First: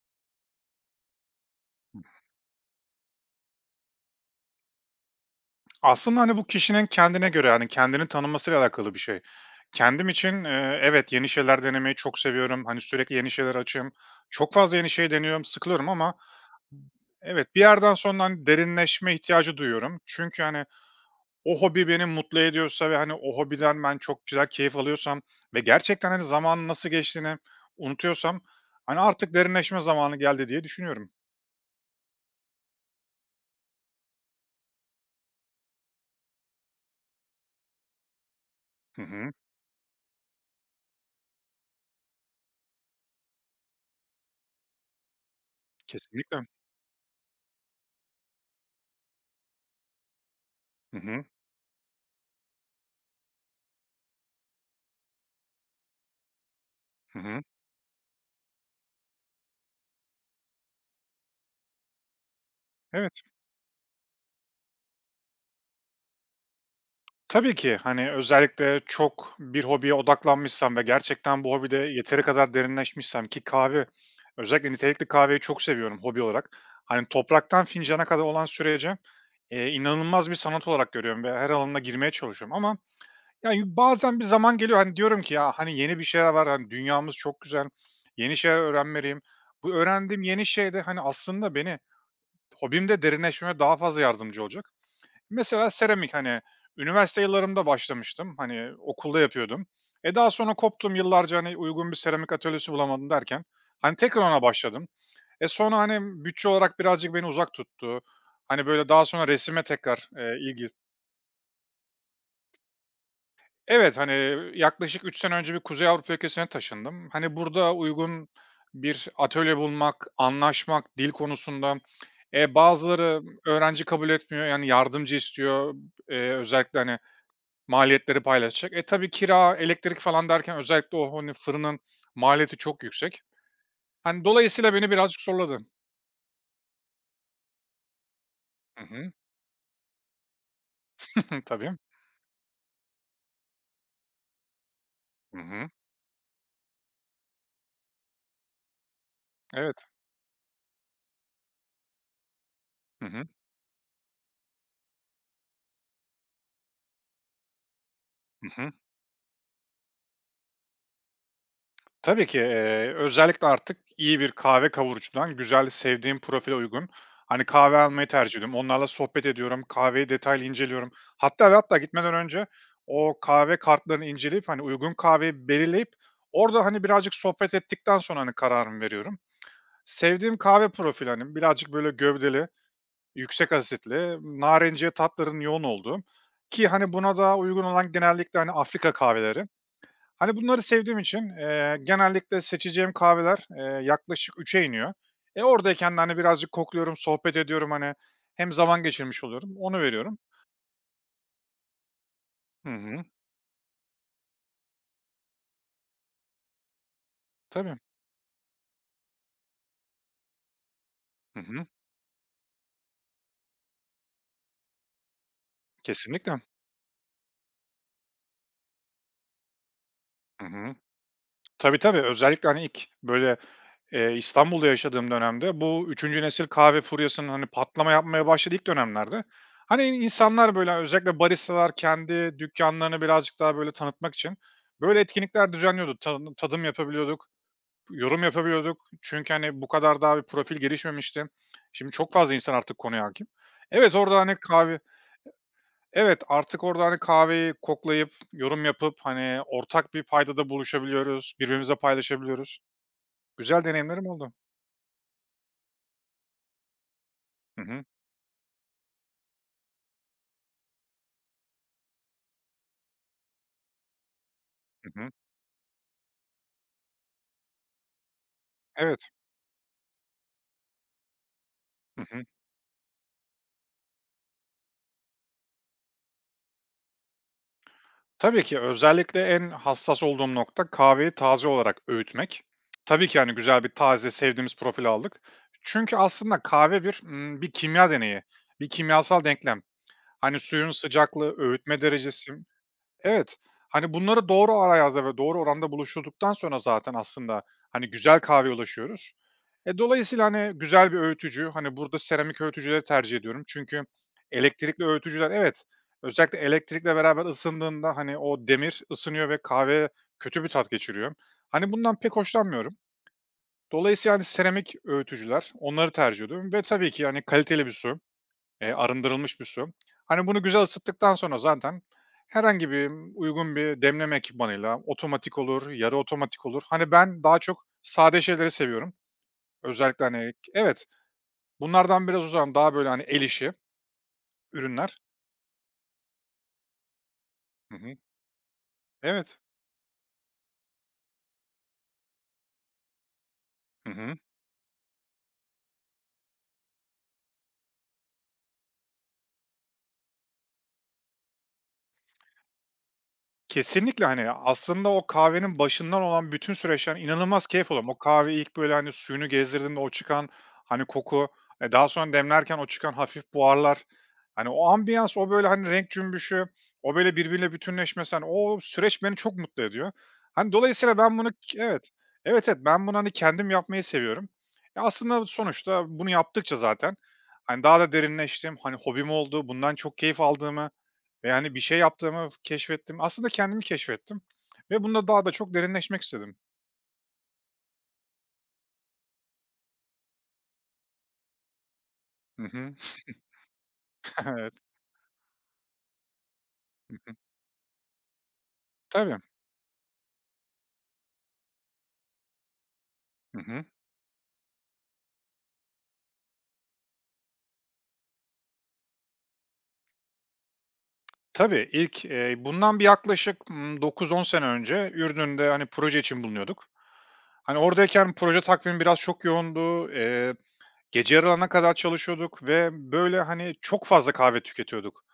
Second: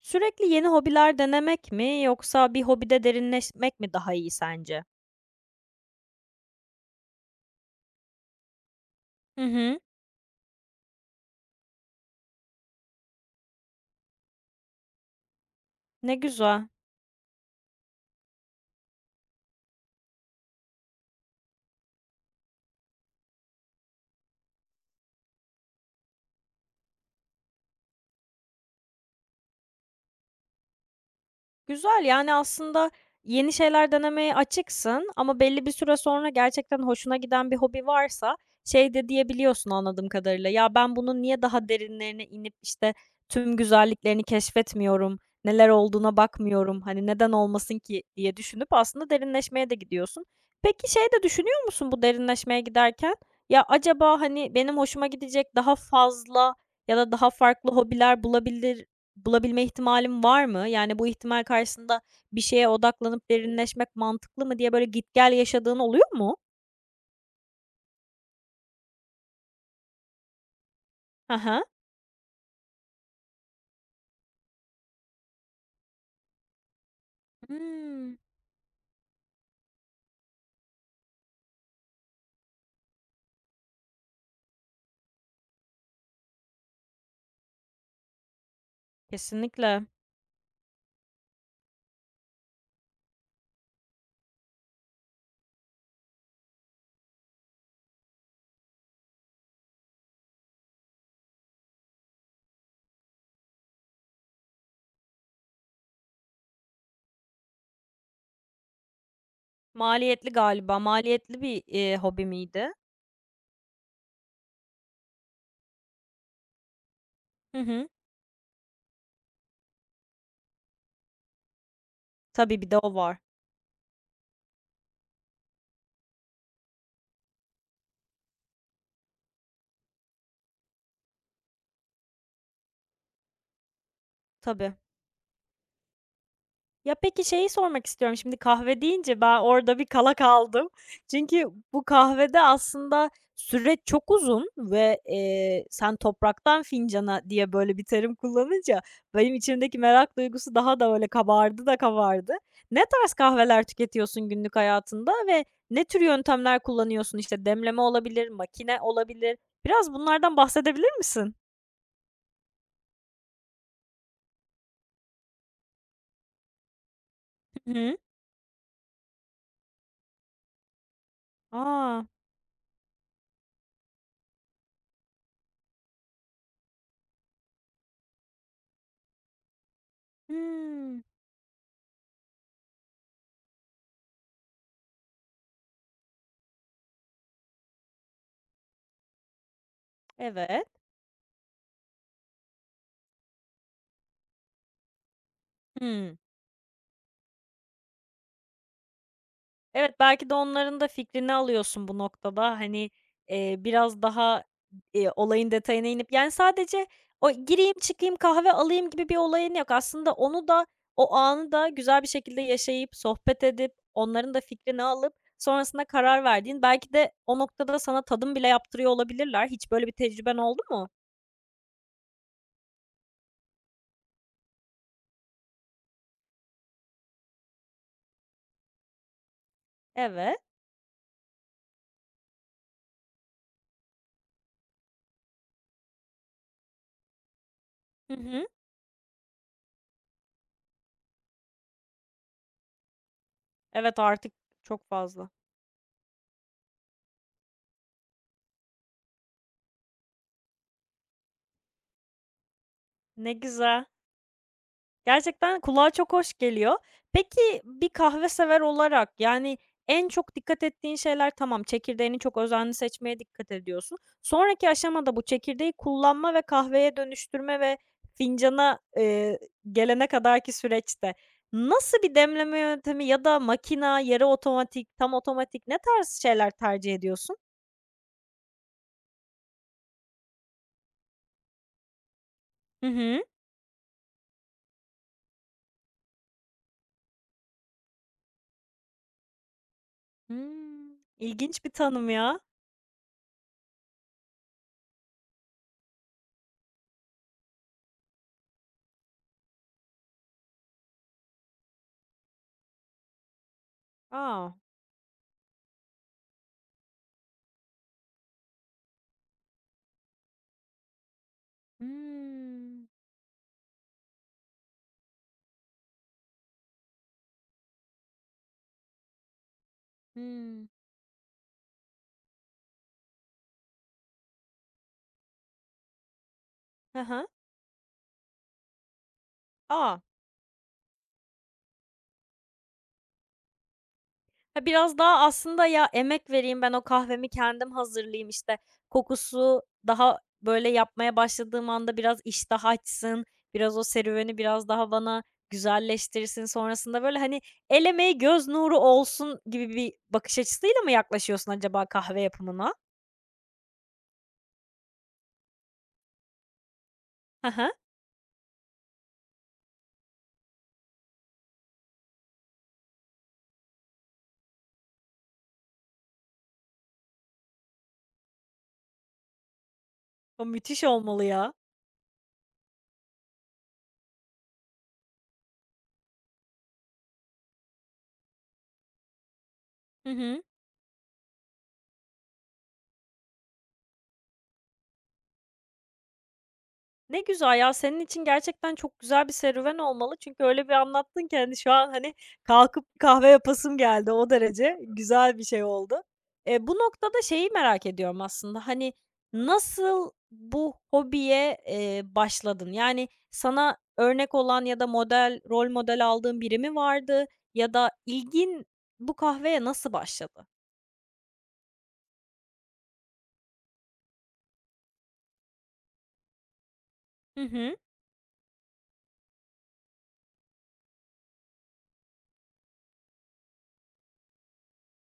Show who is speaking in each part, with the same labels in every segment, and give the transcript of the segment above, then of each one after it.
Speaker 1: Sürekli yeni hobiler denemek mi yoksa bir hobide derinleşmek mi daha iyi sence?
Speaker 2: Aslında, hani, bu kişinin kendine göre, yani kendini tanımasıyla alakalı bir şey.
Speaker 1: Hı hı.
Speaker 2: Kendim için, evet, yeni şeyler denemeyi çok seviyorum. Hani, sürekli yeni şeyler açığım. Çok fazla yeni şey deniyorum, sıkılıyorum
Speaker 1: Ne
Speaker 2: ama
Speaker 1: güzel.
Speaker 2: evet, bir yerden sonra, hani, derinleşme ihtiyacı duyuyorum. Çünkü, hani, o hobi beni mutlu ediyorsa ve, hani, o hobiden ben çok güzel keyif alıyorsam ve gerçekten, hani, zamanın nasıl geçtiğini unutuyorsam, hani, artık derinleşme zamanı geldi diye düşünüyorum.
Speaker 1: Güzel, yani, aslında yeni şeyler denemeye açıksın ama belli bir süre sonra gerçekten hoşuna giden bir hobi varsa şey
Speaker 2: Hı
Speaker 1: de
Speaker 2: hı.
Speaker 1: diyebiliyorsun anladığım kadarıyla, "Ya, ben bunun niye daha derinlerine inip, işte, tüm güzelliklerini keşfetmiyorum, neler olduğuna
Speaker 2: Kesinlikle.
Speaker 1: bakmıyorum, hani, neden olmasın ki?" diye düşünüp aslında derinleşmeye de gidiyorsun. Peki,
Speaker 2: Hı
Speaker 1: şey de
Speaker 2: hı.
Speaker 1: düşünüyor musun bu derinleşmeye giderken? "Ya, acaba, hani, benim hoşuma gidecek daha fazla ya da
Speaker 2: Hı
Speaker 1: daha
Speaker 2: hı.
Speaker 1: farklı hobiler bulabilme ihtimalim var mı? Yani, bu ihtimal karşısında bir şeye
Speaker 2: Evet.
Speaker 1: odaklanıp derinleşmek mantıklı mı diye böyle git gel yaşadığın oluyor mu?"
Speaker 2: Tabii ki, hani, özellikle çok bir hobiye odaklanmışsam ve
Speaker 1: Hı
Speaker 2: gerçekten bu
Speaker 1: hı.
Speaker 2: hobide yeteri kadar derinleşmişsem ki kahve, özellikle nitelikli kahveyi çok seviyorum hobi olarak. Hani, topraktan fincana
Speaker 1: Hımm.
Speaker 2: kadar olan sürece inanılmaz bir sanat olarak görüyorum ve her alanına girmeye çalışıyorum ama yani bazen bir zaman geliyor, hani, diyorum ki ya, hani, yeni bir şeyler var, hani, dünyamız çok güzel, yeni şeyler öğrenmeliyim. Bu
Speaker 1: Kesinlikle.
Speaker 2: öğrendiğim yeni şey de, hani, aslında beni hobimde derinleşmeme daha fazla yardımcı olacak. Mesela seramik, hani, üniversite yıllarımda başlamıştım, hani, okulda yapıyordum. E, daha sonra koptum yıllarca, hani, uygun bir seramik atölyesi bulamadım derken, hani, tekrar ona başladım. E, sonra, hani, bütçe olarak birazcık beni uzak tuttu. Hani, böyle, daha sonra resime tekrar,
Speaker 1: Maliyetli
Speaker 2: ilgi.
Speaker 1: galiba. Maliyetli bir hobi miydi?
Speaker 2: Evet, hani, yaklaşık 3 sene önce bir Kuzey Avrupa ülkesine taşındım. Hani,
Speaker 1: Hı
Speaker 2: burada
Speaker 1: hı.
Speaker 2: uygun bir atölye bulmak, anlaşmak, dil konusunda,
Speaker 1: Tabii, bir de o var.
Speaker 2: bazıları öğrenci kabul etmiyor, yani, yardımcı istiyor. Özellikle, hani, maliyetleri paylaşacak. E, tabii kira, elektrik falan derken özellikle o, hani, fırının maliyeti çok yüksek. Hani, dolayısıyla
Speaker 1: Tabii.
Speaker 2: beni birazcık zorladı.
Speaker 1: Ya, peki şeyi sormak istiyorum, şimdi kahve
Speaker 2: Hı hı.
Speaker 1: deyince ben orada bir kala kaldım. Çünkü
Speaker 2: Tabii.
Speaker 1: bu kahvede aslında süreç çok uzun ve,
Speaker 2: Hı
Speaker 1: eee,
Speaker 2: hı.
Speaker 1: sen "Topraktan fincana" diye böyle bir terim kullanınca benim içimdeki
Speaker 2: Evet.
Speaker 1: merak duygusu daha da öyle kabardı da kabardı. Ne
Speaker 2: Hı
Speaker 1: tarz
Speaker 2: hı.
Speaker 1: kahveler tüketiyorsun günlük hayatında ve ne tür yöntemler kullanıyorsun? İşte, demleme olabilir,
Speaker 2: Hı hı.
Speaker 1: makine olabilir. Biraz bunlardan bahsedebilir misin?
Speaker 2: Tabii ki, özellikle artık iyi bir kahve kavurucudan güzel, sevdiğim profile uygun, hani,
Speaker 1: Hı
Speaker 2: kahve
Speaker 1: hı.
Speaker 2: almayı tercih ediyorum. Onlarla sohbet ediyorum. Kahveyi detaylı inceliyorum. Hatta ve hatta
Speaker 1: A!
Speaker 2: gitmeden önce o kahve kartlarını inceleyip, hani, uygun kahveyi belirleyip orada, hani, birazcık sohbet ettikten sonra, hani, kararımı veriyorum. Sevdiğim kahve
Speaker 1: Hımm.
Speaker 2: profili, hani, birazcık böyle gövdeli, yüksek asitli, narenciye tatların yoğun olduğu ki, hani, buna da uygun olan genellikle, hani, Afrika kahveleri. Hani, bunları
Speaker 1: Evet.
Speaker 2: sevdiğim için, genellikle seçeceğim kahveler, yaklaşık üçe iniyor. E, oradayken de,
Speaker 1: Hımm.
Speaker 2: hani, birazcık kokluyorum, sohbet ediyorum, hani, hem zaman geçirmiş oluyorum, onu
Speaker 1: Evet,
Speaker 2: veriyorum.
Speaker 1: belki de onların da fikrini alıyorsun bu noktada.
Speaker 2: Hı
Speaker 1: Hani,
Speaker 2: hı.
Speaker 1: eee, biraz daha, olayın detayına inip. Yani sadece o gireyim,
Speaker 2: Tabii.
Speaker 1: çıkayım, kahve alayım gibi bir olayın yok. Aslında onu da, o
Speaker 2: Hı
Speaker 1: anı
Speaker 2: hı.
Speaker 1: da güzel bir şekilde yaşayıp, sohbet edip, onların da fikrini alıp sonrasında karar
Speaker 2: Kesinlikle.
Speaker 1: verdiğin, belki de o noktada sana tadım bile yaptırıyor olabilirler. Hiç böyle bir tecrüben
Speaker 2: Hı
Speaker 1: oldu
Speaker 2: hı.
Speaker 1: mu?
Speaker 2: Tabii, tabii. Özellikle, hani, ilk böyle, İstanbul'da yaşadığım dönemde bu üçüncü nesil kahve furyasının, hani, patlama yapmaya başladığı ilk dönemlerde, hani,
Speaker 1: Evet.
Speaker 2: insanlar böyle hani, özellikle baristalar kendi dükkanlarını birazcık daha böyle tanıtmak için böyle etkinlikler düzenliyordu. Tadım yapabiliyorduk,
Speaker 1: Hı
Speaker 2: yorum
Speaker 1: hı.
Speaker 2: yapabiliyorduk. Çünkü, hani, bu kadar daha bir profil gelişmemişti. Şimdi çok fazla insan artık konuya hakim. Evet,
Speaker 1: Evet,
Speaker 2: orada,
Speaker 1: artık
Speaker 2: hani, kahve.
Speaker 1: çok fazla.
Speaker 2: Evet, artık orada, hani, kahveyi koklayıp, yorum yapıp, hani, ortak bir paydada buluşabiliyoruz, birbirimize paylaşabiliyoruz.
Speaker 1: Ne
Speaker 2: Güzel
Speaker 1: güzel.
Speaker 2: deneyimlerim oldu.
Speaker 1: Gerçekten kulağa çok hoş geliyor. Peki,
Speaker 2: Hı hı.
Speaker 1: bir kahve sever olarak, yani, en çok dikkat ettiğin şeyler tamam, çekirdeğini çok özenli seçmeye dikkat ediyorsun. Sonraki
Speaker 2: Hı hı.
Speaker 1: aşamada bu çekirdeği kullanma ve kahveye dönüştürme ve fincana,
Speaker 2: Evet.
Speaker 1: eee, gelene kadarki süreçte nasıl
Speaker 2: Hı
Speaker 1: bir
Speaker 2: hı.
Speaker 1: demleme yöntemi ya da makina, yarı otomatik, tam otomatik ne tarz şeyler tercih ediyorsun?
Speaker 2: Tabii ki özellikle en hassas olduğum nokta kahveyi taze olarak öğütmek.
Speaker 1: Hı
Speaker 2: Tabii ki,
Speaker 1: hı.
Speaker 2: hani, güzel bir taze sevdiğimiz profil aldık. Çünkü aslında kahve bir, bir kimya deneyi, bir kimyasal denklem. Hani, suyun
Speaker 1: Hımm.
Speaker 2: sıcaklığı,
Speaker 1: İlginç bir
Speaker 2: öğütme
Speaker 1: tanım
Speaker 2: derecesi.
Speaker 1: ya.
Speaker 2: Evet. Hani, bunları doğru arayazda ve doğru oranda buluşturduktan sonra zaten aslında, hani, güzel kahveye ulaşıyoruz. E, dolayısıyla, hani, güzel bir öğütücü, hani, burada seramik öğütücüleri tercih ediyorum. Çünkü
Speaker 1: Aa.
Speaker 2: elektrikli öğütücüler evet, özellikle elektrikle beraber ısındığında, hani, o demir ısınıyor ve kahve kötü bir tat geçiriyor. Hani, bundan pek hoşlanmıyorum.
Speaker 1: Hımm.
Speaker 2: Dolayısıyla, hani, seramik öğütücüler, onları tercih ediyorum ve tabii ki, hani, kaliteli bir su. Arındırılmış bir su. Hani, bunu güzel
Speaker 1: Hımm.
Speaker 2: ısıttıktan sonra zaten herhangi bir uygun bir demleme ekipmanıyla otomatik olur, yarı otomatik olur. Hani,
Speaker 1: Hı
Speaker 2: ben
Speaker 1: hı.
Speaker 2: daha çok sade şeyleri seviyorum.
Speaker 1: A!
Speaker 2: Özellikle, hani. Evet, bunlardan biraz uzağım. Daha böyle, hani, el işi
Speaker 1: Ya, biraz
Speaker 2: ürünler.
Speaker 1: daha aslında ya, emek vereyim, ben o kahvemi kendim
Speaker 2: Hı hı.
Speaker 1: hazırlayayım, işte,
Speaker 2: Evet.
Speaker 1: kokusu daha, böyle, yapmaya başladığım anda biraz iştah açsın, biraz o
Speaker 2: Hı hı.
Speaker 1: serüveni biraz daha bana güzelleştirsin. Sonrasında, böyle, hani, el emeği göz nuru olsun gibi bir bakış açısıyla mı yaklaşıyorsun acaba kahve yapımına?
Speaker 2: Kesinlikle, hani, aslında o kahvenin başından olan bütün süreçten inanılmaz
Speaker 1: Hı hı.
Speaker 2: keyif alıyorum. O kahve ilk, böyle, hani, suyunu gezdirdiğinde o çıkan, hani, koku, daha sonra demlerken o çıkan hafif buharlar, hani, o ambiyans, o, böyle, hani, renk cümbüşü, o, böyle, birbiriyle bütünleşmesi, hani, o süreç beni çok mutlu ediyor.
Speaker 1: O
Speaker 2: Hani,
Speaker 1: müthiş
Speaker 2: dolayısıyla ben
Speaker 1: olmalı
Speaker 2: bunu.
Speaker 1: ya.
Speaker 2: Evet. Evet, evet, ben bunu, hani, kendim yapmayı seviyorum. Ya, aslında sonuçta bunu yaptıkça zaten, hani, daha da derinleştim, hani, hobim oldu, bundan çok
Speaker 1: Hı
Speaker 2: keyif
Speaker 1: hı.
Speaker 2: aldığımı ve, hani, bir şey yaptığımı keşfettim. Aslında kendimi keşfettim ve bunda daha da çok derinleşmek istedim.
Speaker 1: Ne güzel ya, senin için gerçekten çok güzel bir serüven olmalı. Çünkü öyle bir anlattın ki, hani, şu an, hani,
Speaker 2: Hı hı.
Speaker 1: kalkıp kahve yapasım geldi o
Speaker 2: Evet.
Speaker 1: derece güzel bir şey oldu. Bu
Speaker 2: Hı hı.
Speaker 1: noktada şeyi merak ediyorum aslında, hani,
Speaker 2: Tabii.
Speaker 1: nasıl bu hobiye başladın? Yani,
Speaker 2: Hı hı.
Speaker 1: sana örnek olan ya da rol model aldığın biri mi vardı ya da ilgin bu kahveye nasıl başladı?
Speaker 2: Tabii, ilk, bundan bir yaklaşık, 9-10 sene önce Ürdün'de, hani, proje için bulunuyorduk.
Speaker 1: Hı
Speaker 2: Hani,
Speaker 1: hı.
Speaker 2: oradayken proje takvimi biraz çok yoğundu. Gece yarılarına kadar çalışıyorduk ve, böyle, hani, çok fazla kahve tüketiyorduk.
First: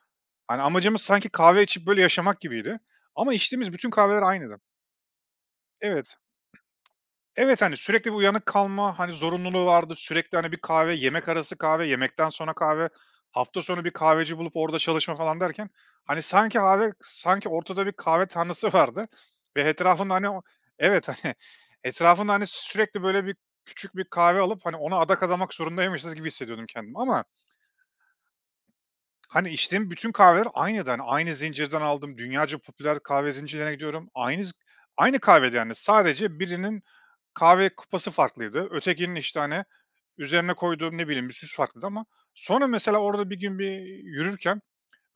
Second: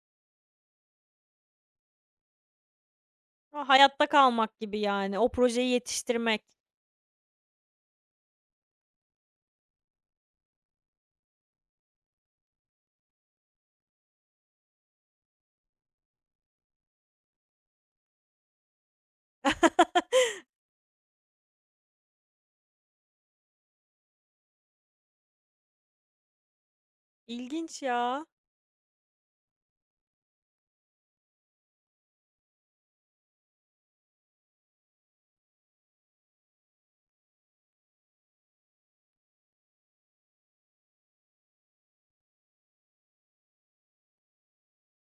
Speaker 2: Hani, amacımız sanki kahve içip, böyle, yaşamak gibiydi ama
Speaker 1: A,
Speaker 2: içtiğimiz bütün
Speaker 1: hayatta
Speaker 2: kahveler
Speaker 1: kalmak
Speaker 2: aynıydı.
Speaker 1: gibi yani, o projeyi
Speaker 2: Evet.
Speaker 1: yetiştirmek.
Speaker 2: Evet, hani, sürekli bir uyanık kalma, hani, zorunluluğu vardı. Sürekli, hani, bir kahve, yemek arası kahve, yemekten sonra kahve, hafta sonu bir kahveci bulup orada çalışma falan derken, hani, sanki kahve sanki ortada bir kahve tanrısı vardı ve etrafında, hani, o. Evet, hani, etrafında, hani, sürekli böyle bir küçük bir kahve alıp, hani, ona adak adamak zorundaymışız gibi hissediyordum kendimi ama,
Speaker 1: İlginç ya.
Speaker 2: hani, içtiğim bütün kahveler aynıydı. Hani, aynı zincirden aldım. Dünyaca popüler kahve zincirlerine gidiyorum. Aynı kahvede, yani, sadece birinin kahve kupası farklıydı. Ötekinin, işte, hani, üzerine koyduğum, ne bileyim, bir süs farklıydı ama sonra mesela orada bir gün bir yürürken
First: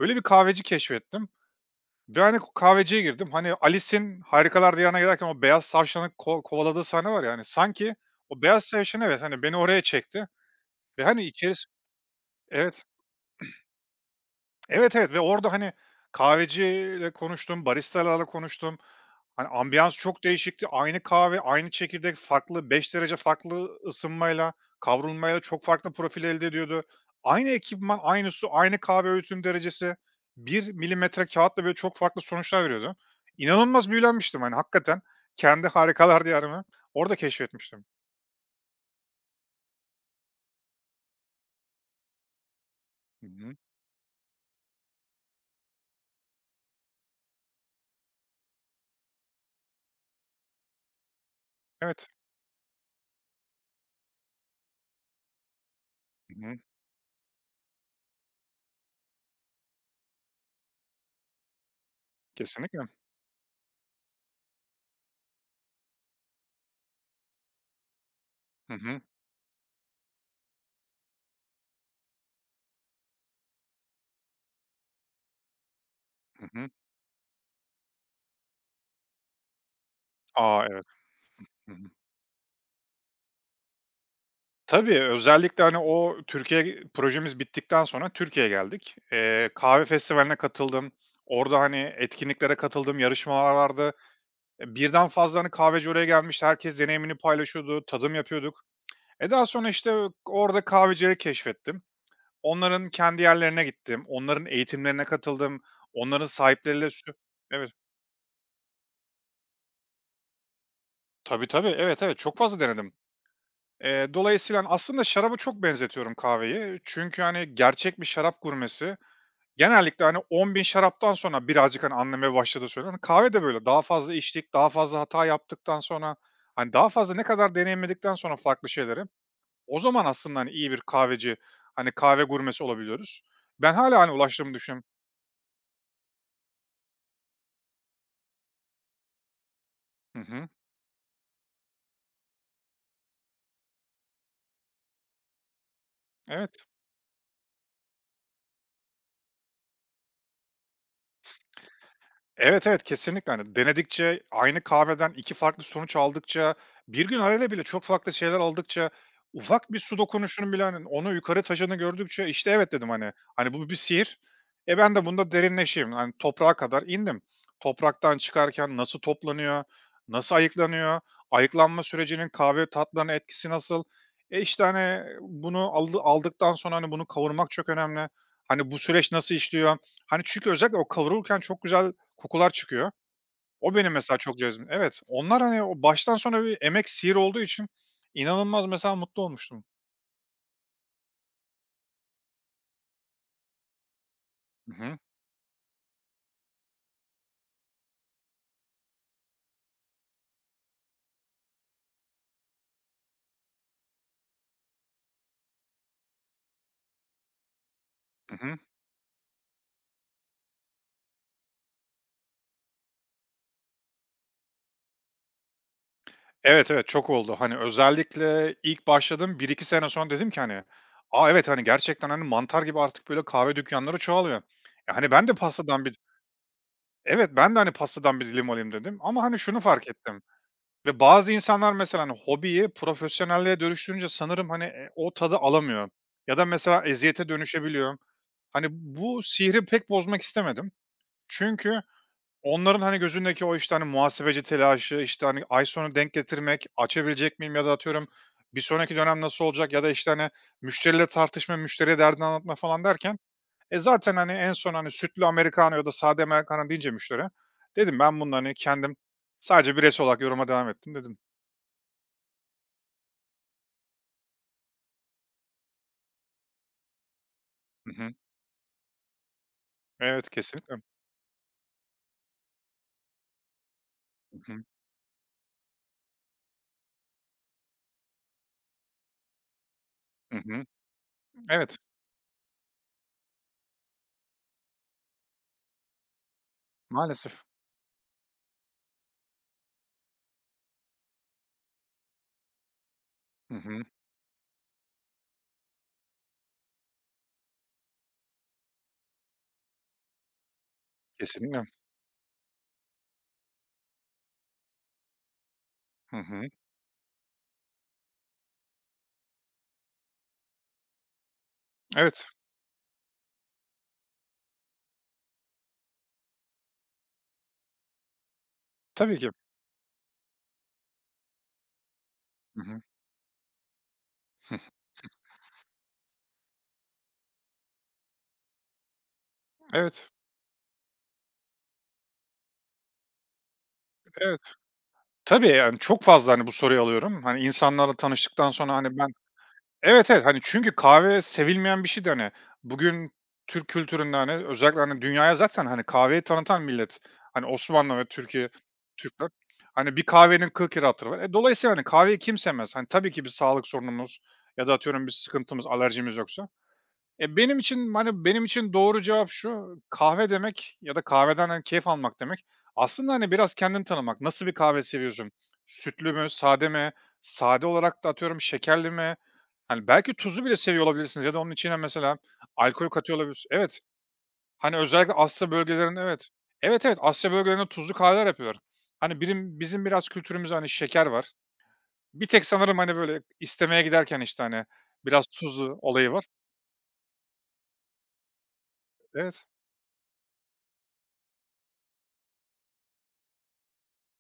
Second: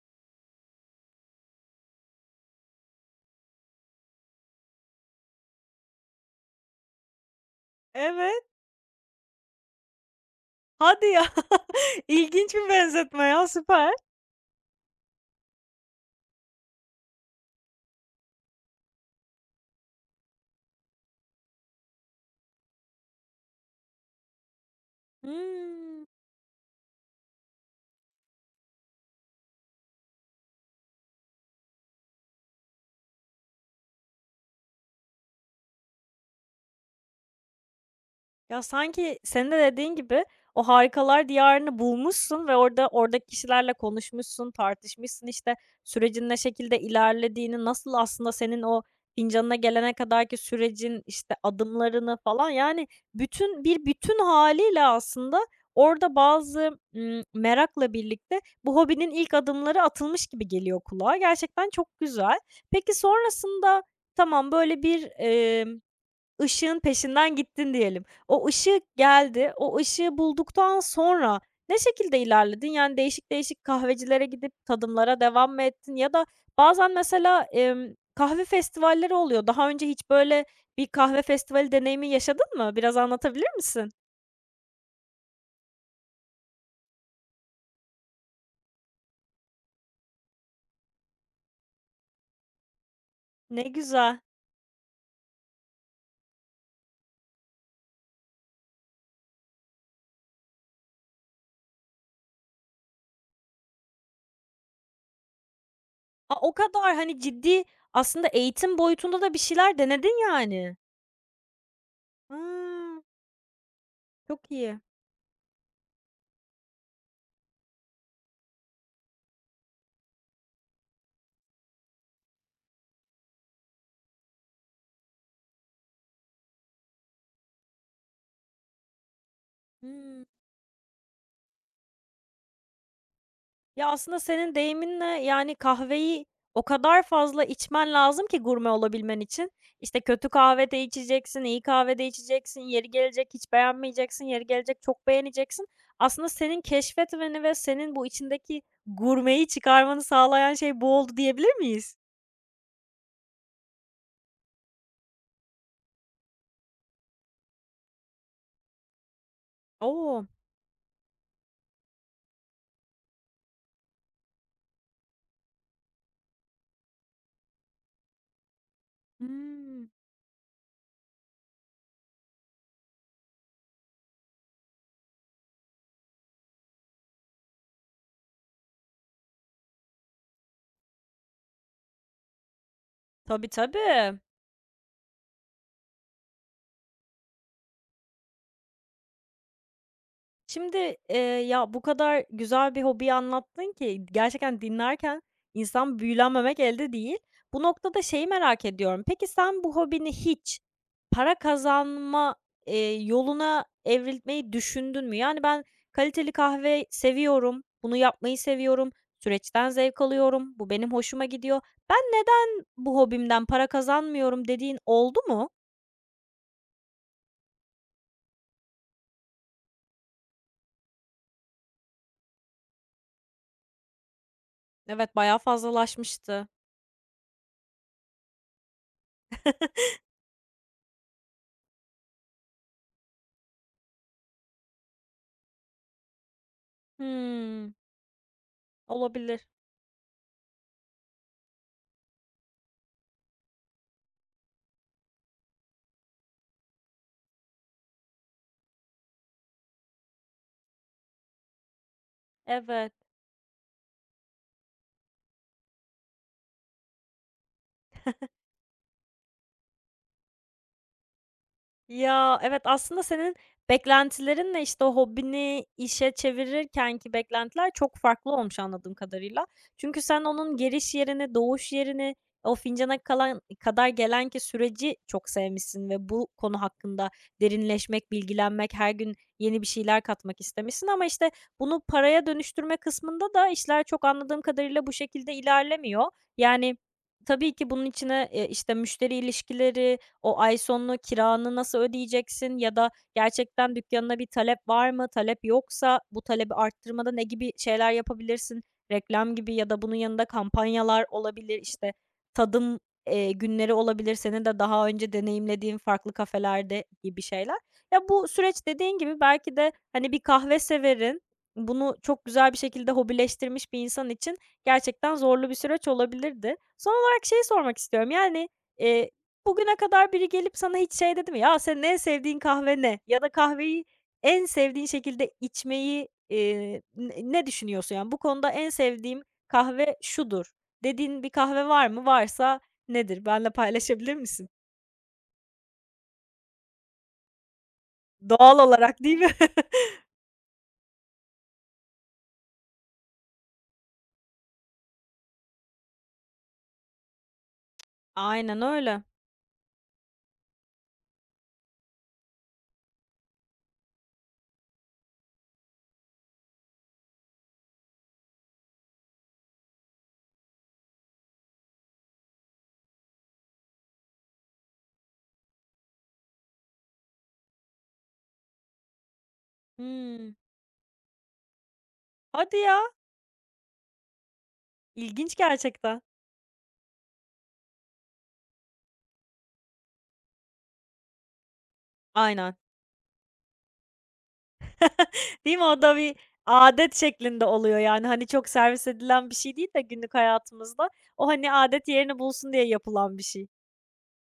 Speaker 2: öyle bir kahveci keşfettim ve, hani, kahveciye girdim. Hani, Alice'in Harikalar Diyarına giderken o beyaz tavşanı kovaladığı sahne var ya, hani, sanki o
Speaker 1: Evet.
Speaker 2: beyaz tavşan evet, hani, beni oraya çekti ve,
Speaker 1: Hadi ya!
Speaker 2: hani, içeris.
Speaker 1: İlginç bir
Speaker 2: Evet.
Speaker 1: benzetme ya, süper.
Speaker 2: Evet, evet ve orada, hani, kahveciyle konuştum, baristalarla konuştum. Hani, ambiyans çok değişikti. Aynı kahve, aynı çekirdek farklı 5 derece farklı ısınmayla, kavrulmayla çok farklı
Speaker 1: Hımm.
Speaker 2: profil elde ediyordu. Aynı ekipman, aynı su, aynı kahve öğütüm derecesi 1 milimetre kağıtla böyle, çok farklı sonuçlar veriyordu. İnanılmaz büyülenmiştim, hani, hakikaten kendi harikalar diyarımı orada keşfetmiştim.
Speaker 1: Ya, sanki senin de dediğin gibi o harikalar diyarını bulmuşsun ve oradaki
Speaker 2: Hı hı.
Speaker 1: kişilerle konuşmuşsun, tartışmışsın, işte, sürecin ne şekilde ilerlediğini, nasıl aslında senin o fincanına gelene kadarki sürecin, işte,
Speaker 2: Evet.
Speaker 1: adımlarını falan, yani, bütün haliyle aslında orada
Speaker 2: Hı hı.
Speaker 1: bazı merakla birlikte bu hobinin ilk adımları atılmış gibi geliyor kulağa. Gerçekten çok güzel.
Speaker 2: Kesinlikle.
Speaker 1: Peki, sonrasında tamam, böyle, Işığın peşinden gittin diyelim. O
Speaker 2: Hı
Speaker 1: ışık
Speaker 2: hı.
Speaker 1: geldi. O ışığı bulduktan sonra ne şekilde ilerledin? Yani, değişik değişik kahvecilere gidip tadımlara devam mı ettin ya da
Speaker 2: Hı hı.
Speaker 1: bazen mesela, kahve festivalleri oluyor. Daha önce hiç böyle
Speaker 2: A, evet.
Speaker 1: bir kahve festivali
Speaker 2: Hı hı.
Speaker 1: deneyimi yaşadın mı? Biraz anlatabilir misin?
Speaker 2: Tabii, özellikle, hani, o Türkiye projemiz bittikten sonra Türkiye'ye geldik. Kahve festivaline katıldım. Orada, hani, etkinliklere katıldım, yarışmalar
Speaker 1: Ne
Speaker 2: vardı.
Speaker 1: güzel.
Speaker 2: E, birden fazla, hani, kahveci oraya gelmişti. Herkes deneyimini paylaşıyordu, tadım yapıyorduk. E, daha sonra, işte, orada kahvecileri keşfettim. Onların kendi yerlerine gittim. Onların eğitimlerine katıldım. Onların
Speaker 1: A, o
Speaker 2: sahipleriyle
Speaker 1: kadar,
Speaker 2: sü.
Speaker 1: hani, ciddi
Speaker 2: Evet.
Speaker 1: aslında eğitim boyutunda da bir şeyler denedin yani.
Speaker 2: Tabii, tabii. Evet, evet. Çok fazla denedim.
Speaker 1: A! Çok
Speaker 2: Dolayısıyla hani,
Speaker 1: iyi.
Speaker 2: aslında şarabı çok benzetiyorum kahveyi. Çünkü, hani, gerçek bir şarap gurmesi genellikle, hani, 10.000 şaraptan sonra birazcık, hani, anlamaya başladığı söyleniyor. Hani, kahve de böyle. Daha fazla içtik, daha fazla hata yaptıktan sonra, hani, daha fazla ne kadar deneyimledikten sonra farklı şeyleri, o zaman
Speaker 1: Hıı.
Speaker 2: aslında, hani, iyi bir kahveci, hani, kahve gurmesi olabiliyoruz. Ben
Speaker 1: Ya,
Speaker 2: hala hani,
Speaker 1: aslında senin
Speaker 2: ulaştığımı düşünüyorum.
Speaker 1: deyiminle, yani, kahveyi o kadar fazla içmen lazım ki gurme olabilmen için. İşte,
Speaker 2: Hı
Speaker 1: kötü
Speaker 2: hı.
Speaker 1: kahve de içeceksin, iyi kahve de içeceksin, yeri gelecek hiç beğenmeyeceksin, yeri gelecek çok beğeneceksin. Aslında senin
Speaker 2: Evet.
Speaker 1: keşfetmeni ve senin bu içindeki gurmeyi çıkarmanı sağlayan şey bu oldu diyebilir miyiz?
Speaker 2: Evet, evet, kesinlikle. Hani, denedikçe, aynı kahveden 2 farklı sonuç aldıkça, bir gün arayla bile çok farklı şeyler aldıkça, ufak bir su
Speaker 1: Oo.
Speaker 2: dokunuşunun bile, hani, onu yukarı taşıdığını gördükçe, işte, evet dedim, hani. Hani, bu bir sihir. E, ben de bunda derinleşeyim. Hani, toprağa kadar indim. Topraktan çıkarken nasıl toplanıyor,
Speaker 1: Hımm.
Speaker 2: nasıl ayıklanıyor, ayıklanma sürecinin kahve tatlarına etkisi nasıl? E, işte, hani, bunu aldıktan sonra, hani, bunu kavurmak çok önemli. Hani, bu süreç nasıl işliyor? Hani, çünkü özellikle o kavrulurken çok güzel kokular çıkıyor.
Speaker 1: Tabii,
Speaker 2: O benim
Speaker 1: tabii.
Speaker 2: mesela çok cezbim. Evet, onlar, hani, o baştan sona bir emek, sihir olduğu için inanılmaz mesela mutlu olmuştum.
Speaker 1: Şimdi, ya, bu kadar güzel bir hobiyi anlattın ki gerçekten
Speaker 2: Hı hı.
Speaker 1: dinlerken insan büyülenmemek elde değil. Bu noktada şeyi merak ediyorum. Peki sen bu hobini hiç para kazanma yoluna evrilmeyi düşündün mü? Yani, "Ben kaliteli kahve seviyorum, bunu
Speaker 2: Hı
Speaker 1: yapmayı
Speaker 2: hı.
Speaker 1: seviyorum, süreçten zevk alıyorum, bu benim hoşuma gidiyor. Ben neden bu hobimden para kazanmıyorum?" dediğin oldu mu?
Speaker 2: Evet, evet, çok oldu. Hani, özellikle ilk başladığım bir iki sene sonra dedim ki, hani, "A, evet, hani, gerçekten, hani, mantar gibi artık böyle kahve dükkânları çoğalıyor. E, hani,
Speaker 1: Evet,
Speaker 2: ben de
Speaker 1: bayağı
Speaker 2: pastadan bir."
Speaker 1: fazlalaşmıştı.
Speaker 2: Evet, "Ben de, hani, pastadan bir dilim alayım," dedim ama, hani, şunu fark ettim ve bazı insanlar mesela, hani, hobiyi profesyonelliğe dönüştürünce sanırım, hani, o tadı alamıyor ya da mesela eziyete
Speaker 1: Hımm,
Speaker 2: dönüşebiliyor. Hani, bu
Speaker 1: olabilir.
Speaker 2: sihri pek bozmak istemedim. Çünkü onların, hani, gözündeki o, işte, hani, muhasebeci telaşı, işte, hani, ay sonu denk getirmek, açabilecek miyim ya da atıyorum bir sonraki dönem nasıl olacak ya da, işte, hani, müşteriyle tartışma, müşteriye derdini anlatma falan
Speaker 1: Evet.
Speaker 2: derken, e, zaten, hani, en son, hani, sütlü americano ya da sade americano deyince müşteri, dedim ben bunu, hani, kendim sadece bireysel olarak yoruma devam ettim dedim.
Speaker 1: Ya, evet, aslında senin beklentilerinle, işte, o hobini işe çevirirkenki beklentiler
Speaker 2: Hı
Speaker 1: çok
Speaker 2: hı.
Speaker 1: farklı olmuş anladığım kadarıyla. Çünkü sen
Speaker 2: Evet,
Speaker 1: onun
Speaker 2: kesinlikle.
Speaker 1: geliş yerini, doğuş yerini, o fincana kalan kadar gelen ki
Speaker 2: Hı hı.
Speaker 1: süreci çok sevmişsin ve bu konu hakkında derinleşmek, bilgilenmek, her gün yeni bir şeyler
Speaker 2: Hı
Speaker 1: katmak
Speaker 2: hı.
Speaker 1: istemişsin ama, işte,
Speaker 2: Evet,
Speaker 1: bunu paraya dönüştürme kısmında da işler çok anladığım kadarıyla bu şekilde ilerlemiyor. Yani,
Speaker 2: maalesef.
Speaker 1: tabii ki bunun içine, işte, müşteri ilişkileri, o ay sonu kiranı nasıl ödeyeceksin ya da
Speaker 2: Hı
Speaker 1: gerçekten
Speaker 2: hı.
Speaker 1: dükkânına bir talep var mı? Talep yoksa bu talebi arttırmada ne gibi şeyler yapabilirsin? Reklam gibi ya da bunun yanında kampanyalar olabilir,
Speaker 2: Kesinlikle.
Speaker 1: işte, tadım günleri olabilir, senin de daha önce deneyimlediğin farklı
Speaker 2: Hı hı.
Speaker 1: kafelerde gibi şeyler. Ya, bu süreç dediğin gibi belki de, hani, bir kahve severin, bunu çok
Speaker 2: Evet,
Speaker 1: güzel bir şekilde hobileştirmiş bir insan için gerçekten zorlu bir süreç olabilirdi. Son olarak şey sormak istiyorum, yani, eee,
Speaker 2: tabii ki.
Speaker 1: Bugüne kadar biri gelip sana hiç şey dedi mi? "Ya, senin en sevdiğin
Speaker 2: Hı
Speaker 1: kahve
Speaker 2: hı.
Speaker 1: ne?" ya da kahveyi en sevdiğin şekilde içmeyi ne düşünüyorsun? Yani, "Bu konuda en sevdiğim kahve
Speaker 2: Evet,
Speaker 1: şudur." dediğin bir kahve var mı? Varsa nedir? Benle paylaşabilir
Speaker 2: evet.
Speaker 1: misin?
Speaker 2: Tabii, yani, çok fazla, hani, bu soruyu alıyorum. Hani, insanlarla tanıştıktan
Speaker 1: Doğal
Speaker 2: sonra, hani,
Speaker 1: olarak
Speaker 2: ben.
Speaker 1: değil mi?
Speaker 2: Evet, evet, hani, çünkü kahve sevilmeyen bir şeydi, hani. Bugün Türk kültüründe, hani, özellikle, hani, dünyaya zaten, hani, kahveyi tanıtan millet. Hani, Osmanlı ve Türkiye,
Speaker 1: Aynen öyle.
Speaker 2: Türkler. Hani, bir kahvenin 40 lira hatırı var. E, dolayısıyla, hani, kahveyi kim sevmez? Hani, tabii ki bir sağlık sorunumuz ya da atıyorum bir sıkıntımız, alerjimiz yoksa. E, benim için, hani, benim için doğru cevap şu: kahve demek ya da kahveden, hani, keyif almak demek aslında, hani, biraz kendini tanımak. Nasıl bir kahve seviyorsun? Sütlü mü, sade mi? Sade olarak da atıyorum şekerli mi? Hani, belki
Speaker 1: Hımm.
Speaker 2: tuzu bile seviyor olabilirsiniz ya da onun içine mesela
Speaker 1: Hadi ya!
Speaker 2: alkol katıyor olabilir. Evet, hani, özellikle
Speaker 1: İlginç
Speaker 2: Asya bölgelerinde.
Speaker 1: gerçekten.
Speaker 2: Evet. Evet, evet, Asya bölgelerinde tuzlu kahveler yapıyorlar. Hani, birim bizim biraz kültürümüzde, hani, şeker var. Bir tek
Speaker 1: Aynen.
Speaker 2: sanırım, hani, böyle istemeye giderken, işte, hani, biraz
Speaker 1: Değil mi?
Speaker 2: tuzlu
Speaker 1: O da
Speaker 2: olayı
Speaker 1: bir
Speaker 2: var.
Speaker 1: adet şeklinde oluyor, yani, hani, çok servis edilen bir
Speaker 2: Evet.
Speaker 1: şey değil de günlük hayatımızda o, hani, adet yerini bulsun diye yapılan bir şey.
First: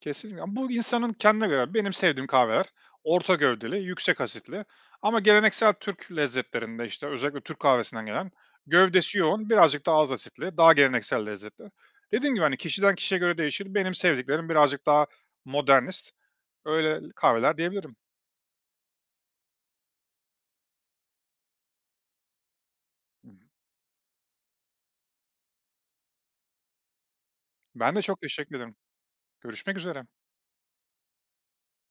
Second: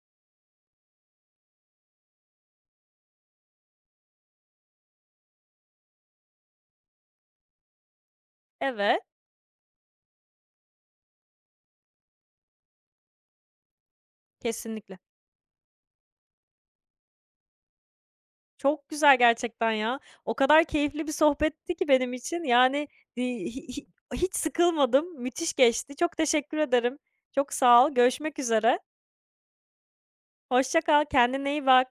Speaker 2: Kesinlikle ama bu insanın kendine göre. Benim sevdiğim kahveler orta gövdeli, yüksek asitli ama geleneksel Türk lezzetlerinde, işte, özellikle Türk kahvesinden gelen
Speaker 1: Evet,
Speaker 2: gövdesi yoğun, birazcık daha az asitli, daha geleneksel lezzetler. Dediğim gibi, hani, kişiden kişiye göre değişir. Benim sevdiklerim birazcık
Speaker 1: kesinlikle.
Speaker 2: daha modernist, öyle kahveler diyebilirim.
Speaker 1: Çok güzel gerçekten ya. O kadar keyifli bir sohbetti ki benim için. Yani, iii, hi hi hiç sıkılmadım. Müthiş geçti. Çok teşekkür ederim. Çok sağ ol.
Speaker 2: Ben de çok
Speaker 1: Görüşmek
Speaker 2: teşekkür ederim.
Speaker 1: üzere.
Speaker 2: Görüşmek üzere.
Speaker 1: Hoşça kal. Kendine iyi bak.